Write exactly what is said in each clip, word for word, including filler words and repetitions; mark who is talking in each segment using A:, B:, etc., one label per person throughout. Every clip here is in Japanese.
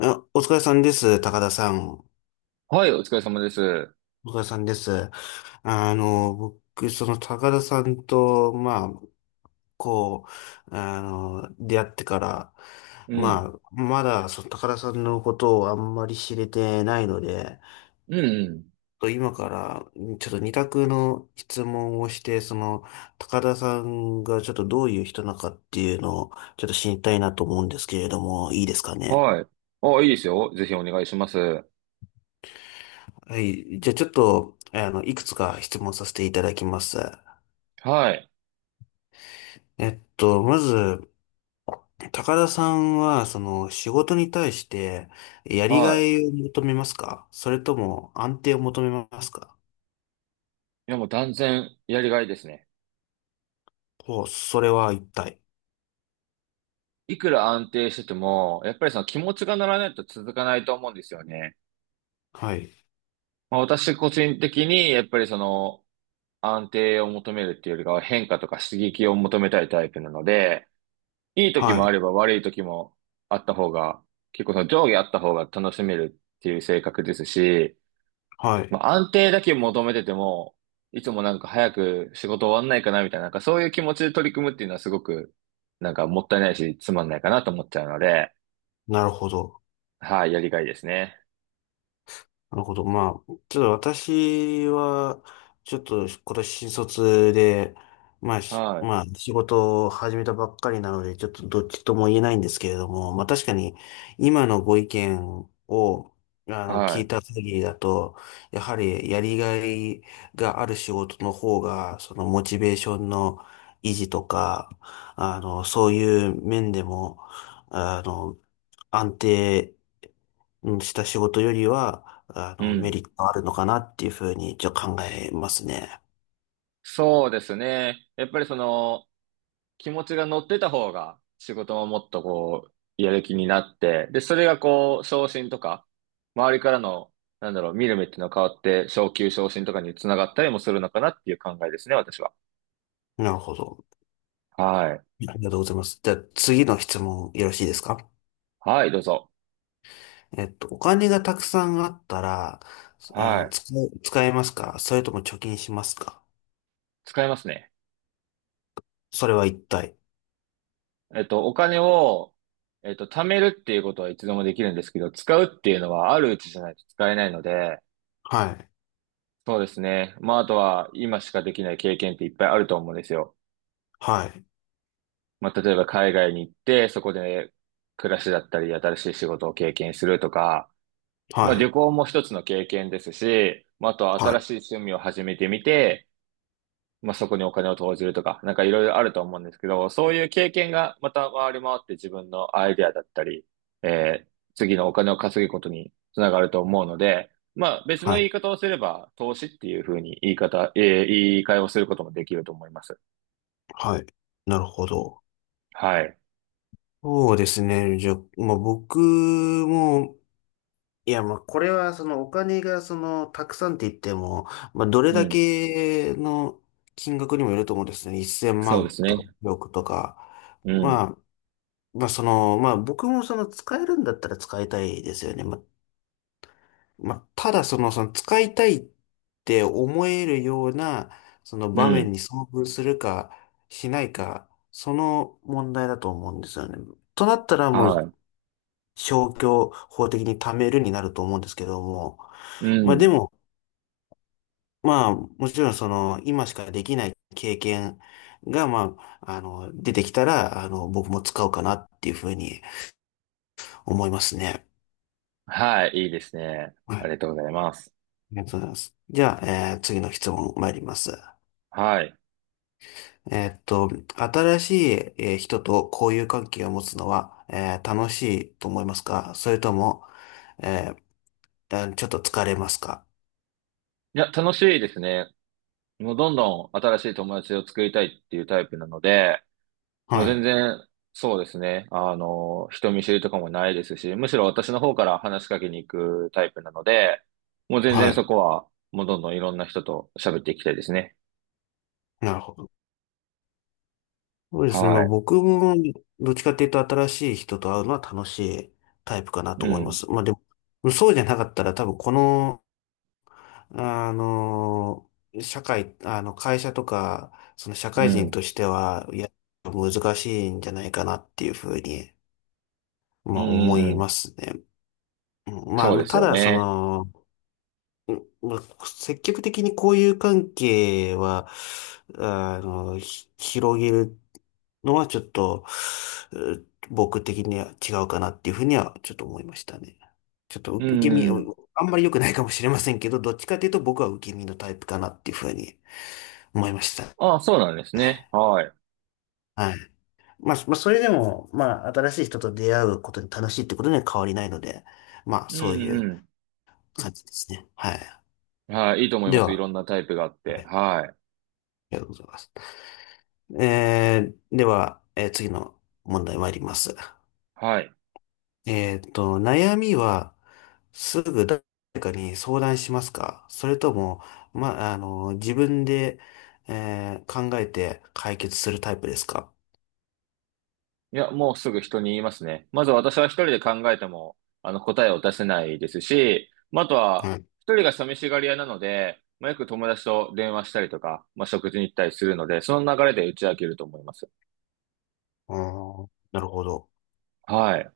A: あ、お疲れさんです、高田さん。お
B: はい、お疲れ様です。
A: 疲れさんです。あの、僕、その高田さんと、まあ、こう、あの、出会ってから、
B: う
A: ま
B: ん。
A: あ、まだ、その高田さんのことをあんまり知れてないので、
B: うん、うん。
A: と今から、ちょっと二択の質問をして、その、高田さんがちょっとどういう人なのかっていうのを、ちょっと知りたいなと思うんですけれども、いいですかね？
B: はい。あ、いいですよ。ぜひお願いします。
A: はい。じゃあちょっと、あの、いくつか質問させていただきます。
B: はい。
A: えっと、まず、高田さんは、その、仕事に対して、やりが
B: は
A: いを求めますか、それとも、安定を求めますか？
B: い。いや、もう断然やりがいですね。
A: ほう、それは一体？
B: いくら安定してても、やっぱりその気持ちが乗らないと続かないと思うんですよね。
A: はい。
B: まあ、私個人的に、やっぱりその安定を求めるっていうよりかは変化とか刺激を求めたいタイプなので、いい時
A: は
B: もあ
A: い。
B: れば悪い時もあった方が、結構その上下あった方が楽しめるっていう性格ですし、
A: はい。はい。
B: まあ、安定だけ求めてても、いつもなんか早く仕事終わんないかなみたいな、なんかそういう気持ちで取り組むっていうのはすごく、なんかもったいないし、つまんないかなと思っちゃうので、
A: なるほど。
B: はい、やりがいですね。
A: なるほど。まあ、ちょっと私は、ちょっと今年新卒で、まあ、し
B: はい、
A: まあ、仕事を始めたばっかりなので、ちょっとどっちとも言えないんですけれども、まあ確かに今のご意見を、あの、聞い
B: は
A: た限りだと、やはりやりがいがある仕事の方が、そのモチベーションの維持とか、あの、そういう面でも、あの、安定うんした仕事よりは、あ
B: い、う
A: の、メ
B: ん。
A: リットあるのかなっていうふうに、じゃ考えますね。
B: そうですね。やっぱりその、気持ちが乗ってた方が、仕事ももっとこう、やる気になって、で、それがこう、昇進とか、周りからの、なんだろう、見る目っていうのが変わって、昇給昇進とかにつながったりもするのかなっていう考えですね、私は。
A: なるほど。
B: はい。
A: ありがとうございます。じゃあ次の質問よろしいですか？
B: はい、どうぞ。
A: えっと、お金がたくさんあったら、
B: は
A: あー、
B: い。
A: 使う使えますか、それとも貯金しますか？
B: 使いますね。
A: それは一体？
B: えっと、お金を、えっと、貯めるっていうことはいつでもできるんですけど、使うっていうのはあるうちじゃないと使えないので、
A: はい。
B: そうですね。まあ、あとは今しかできない経験っていっぱいあると思うんですよ。
A: はい。
B: まあ、例えば海外に行って、そこで暮らしだったり、新しい仕事を経験するとか、まあ、
A: は
B: 旅
A: い。
B: 行も一つの経験ですし、まあ、あとは
A: は
B: 新
A: い。
B: しい趣味を始めてみて、まあ、そこにお金を投じるとか、なんかいろいろあると思うんですけど、そういう経験がまた回り回って自分のアイデアだったり、えー次のお金を稼ぐことにつながると思うので、まあ、別の
A: は
B: 言
A: い。
B: い方をすれば、投資っていうふうに言い方、えー言い換えをすることもできると思います。
A: はい。なるほど。
B: はい。
A: そうですね。じゃあ、まあ、僕も、いや、まあ、これは、その、お金が、その、たくさんって言っても、まあ、どれ
B: う
A: だ
B: ん。
A: けの金額にもよると思うんですね。1000
B: そうで
A: 万
B: す
A: とか、
B: ね。
A: 億とか。
B: う
A: ま
B: ん。
A: あ、まあ、その、まあ、僕も、その、使えるんだったら使いたいですよね。まあ、まあ、ただ、その、その、使いたいって思えるような、その
B: う
A: 場面
B: ん。
A: に遭遇するか、しないか、その問題だと思うんですよね。となったら、もう、
B: は
A: 消去法的に貯めるになると思うんですけども、
B: い。う
A: まあで
B: ん。
A: も、まあもちろんその今しかできない経験がまあ、あの、出てきたら、あの、僕も使うかなっていうふうに思いますね。
B: はい。いいですね。
A: は
B: あ
A: い。
B: りがと
A: あ
B: うございます。
A: りがとうございます。じゃあ、えー次の質問参ります。
B: はい。
A: えーっと、新しい、えー人と交友関係を持つのは、えー楽しいと思いますか、それとも、えーあちょっと疲れますか？
B: いや、楽しいですね。もうどんどん新しい友達を作りたいっていうタイプなので、もう
A: は
B: 全
A: い。
B: 然、そうですね。あの、人見知りとかもないですし、むしろ私の方から話しかけに行くタイプなので、もう全
A: は
B: 然そ
A: い。
B: こは、もうどんどんいろんな人と喋っていきたいですね。
A: なるほど。そうですね。ま
B: は
A: あ
B: い。
A: 僕も、どっちかっていうと新しい人と会うのは楽しいタイプかなと
B: う
A: 思いま
B: ん。
A: す。まあでも、そうじゃなかったら多分この、あの、社会、あの、会社とか、その社
B: う
A: 会人
B: ん。
A: としては、いや、難しいんじゃないかなっていうふうに、
B: う
A: まあ思
B: ん。う
A: いま
B: ん。
A: すね。うんま
B: そう
A: あ、
B: です
A: た
B: よ
A: だ、そ
B: ね。
A: の、うんまあ積極的に交友関係は、あの、ひ広げるのはちょっと、う僕的には違うかなっていうふうにはちょっと思いましたね。ちょっと
B: う
A: 受け身、あ
B: ん。
A: んまり良くないかもしれませんけど、どっちかというと僕は受け身のタイプかなっていうふうに思いましたね。
B: ああ、そうなんですね。はい。
A: はい。まあ、まあ、それでも、まあ、新しい人と出会うことに楽しいってことには変わりないので、まあ、
B: う
A: そうい
B: ん。う
A: う
B: ん。
A: 感じですね。はい。
B: はい。いいと思い
A: で
B: ます。い
A: は、
B: ろんなタイプがあっ
A: は
B: て。
A: い、あ
B: はい。
A: りがとうございます。えー、では、えー次の問題参ります。
B: はい。
A: えーっと、悩みは、すぐ誰かに相談しますか、それとも、ま、あの、自分で、えー考えて解決するタイプですか？
B: いや、もうすぐ人に言いますね。まず私は一人で考えても、あの、答えを出せないですし、まあ、あとは、
A: はい。
B: 一人が寂しがり屋なので、まあ、よく友達と電話したりとか、まあ、食事に行ったりするので、その流れで打ち明けると思います。
A: あー、なるほど。
B: はい。あ、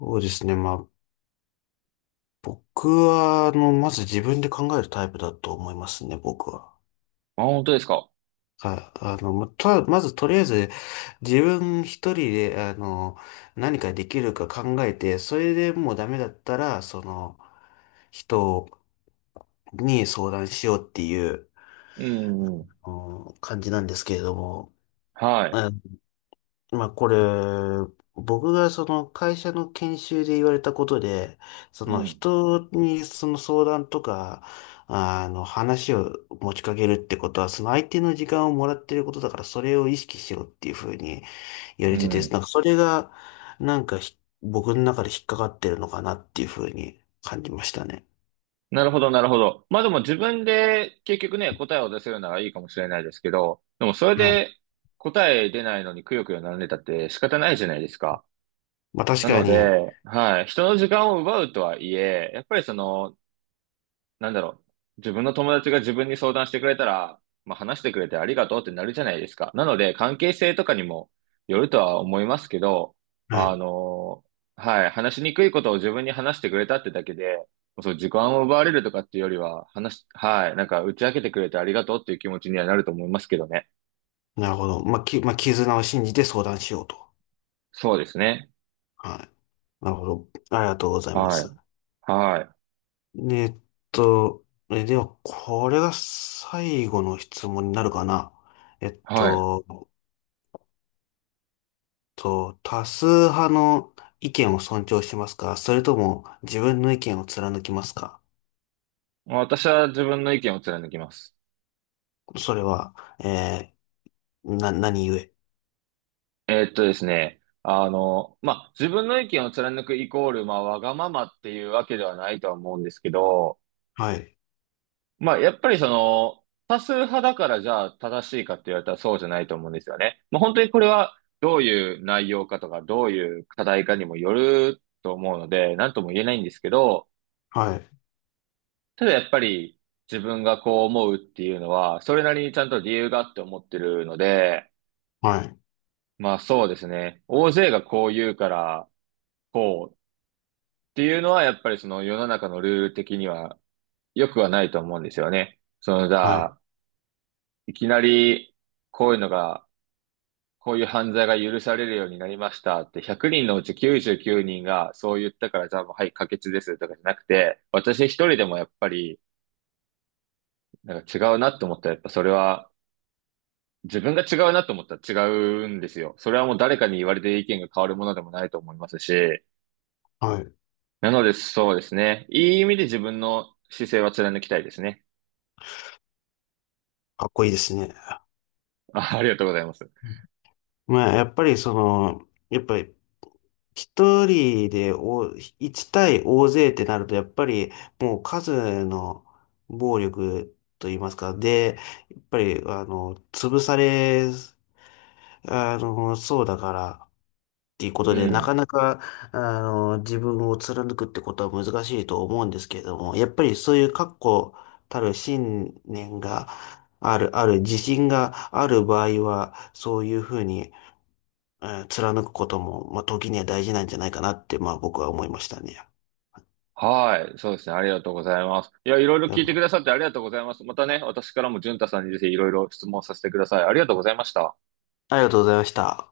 A: そうですね。まあ、僕は、あの、まず自分で考えるタイプだと思いますね、僕は。
B: 本当ですか。
A: はい。あの、また、まずとりあえず、自分一人で、あの、何かできるか考えて、それでもうダメだったら、その、人をに相談しようっていう、
B: うん、うん。
A: うん感じなんですけれども、
B: はい。
A: あまあこれ、僕がその会社の研修で言われたことで、そ
B: う
A: の
B: ん、
A: 人にその相談とか、あの話を持ちかけるってことは、その相手の時間をもらってることだから、それを意識しろっていうふうに言わ
B: う
A: れてて、
B: ん。
A: なんかそれが、なんかひ僕の中で引っかかってるのかなっていうふうに感じましたね。
B: なるほど、なるほど。まあ、でも自分で結局ね、答えを出せるならいいかもしれないですけど、でもそれ
A: はい。
B: で答え出ないのにくよくよ悩んでたって仕方ないじゃないですか。
A: まあ確
B: な
A: か
B: の
A: に、
B: で、はい、人の時間を奪うとはいえ、やっぱりその、なんだろう、自分の友達が自分に相談してくれたら、まあ、話してくれてありがとうってなるじゃないですか。なので、関係性とかにもよるとは思いますけど、
A: は
B: あ
A: い。
B: の、はい、話しにくいことを自分に話してくれたってだけで、そう、時間を奪われるとかっていうよりは、話し、はい、なんか打ち明けてくれてありがとうっていう気持ちにはなると思いますけどね。
A: なるほど。まあ、き、まあ、絆を信じて相談しようと。
B: そうですね。
A: はい。なるほど。ありがとうございま
B: は
A: す。
B: い、はい、
A: えっと、え、では、これが最後の質問になるかな。えっ
B: はい。
A: と、と、多数派の意見を尊重しますか、それとも自分の意見を貫きますか？
B: 私は自分の意見を貫きます。
A: それは、えー、な、何故？
B: えーっとですね。あの、まあ、自分の意見を貫くイコール、まあ、わがままっていうわけではないとは思うんですけど、
A: はい。
B: まあ、やっぱりその、多数派だからじゃあ正しいかって言われたらそうじゃないと思うんですよね。まあ、本当にこれはどういう内容かとか、どういう課題かにもよると思うので、なんとも言えないんですけど、
A: はい。
B: ただやっぱり自分がこう思うっていうのは、それなりにちゃんと理由があって思ってるので、
A: はい。
B: まあそうですね。大勢がこう言うから、こう、っていうのは、やっぱりその世の中のルール的には良くはないと思うんですよね。その、じ
A: は
B: ゃ
A: い。
B: あ、いきなり、こういうのが、こういう犯罪が許されるようになりましたって、ひゃくにんのうちきゅうじゅうきゅうにんがそう言ったから、じゃあもう、はい、可決ですとかじゃなくて、私一人でもやっぱり、なんか違うなと思ったら、やっぱそれは、自分が違うなと思ったら違うんですよ。それはもう誰かに言われて意見が変わるものでもないと思いますし、
A: はい。
B: なのでそうですね。いい意味で自分の姿勢は貫きたいですね。
A: かっこいいですね。
B: あありがとうございます。
A: まあ、やっぱりその、やっぱり一人でお、一対大勢ってなると、やっぱりもう数の暴力と言いますか、で、やっぱり、あの、潰され、あの、そうだからっていうこ
B: う
A: とで、なか
B: ん。
A: なか、あの、自分を貫くってことは難しいと思うんですけれども、やっぱりそういう確固たる信念がある、ある自信がある場合は、そういうふうに、えー貫くことも、まあ、時には大事なんじゃないかなって、まあ、僕は思いましたね。い
B: はい。そうですね。ありがとうございます。いや、いろいろ聞いてくだ
A: や
B: さってありがとうございます。またね、私からも淳太さんにぜひいろいろ質問させてください。ありがとうございました。
A: ありがとうございました。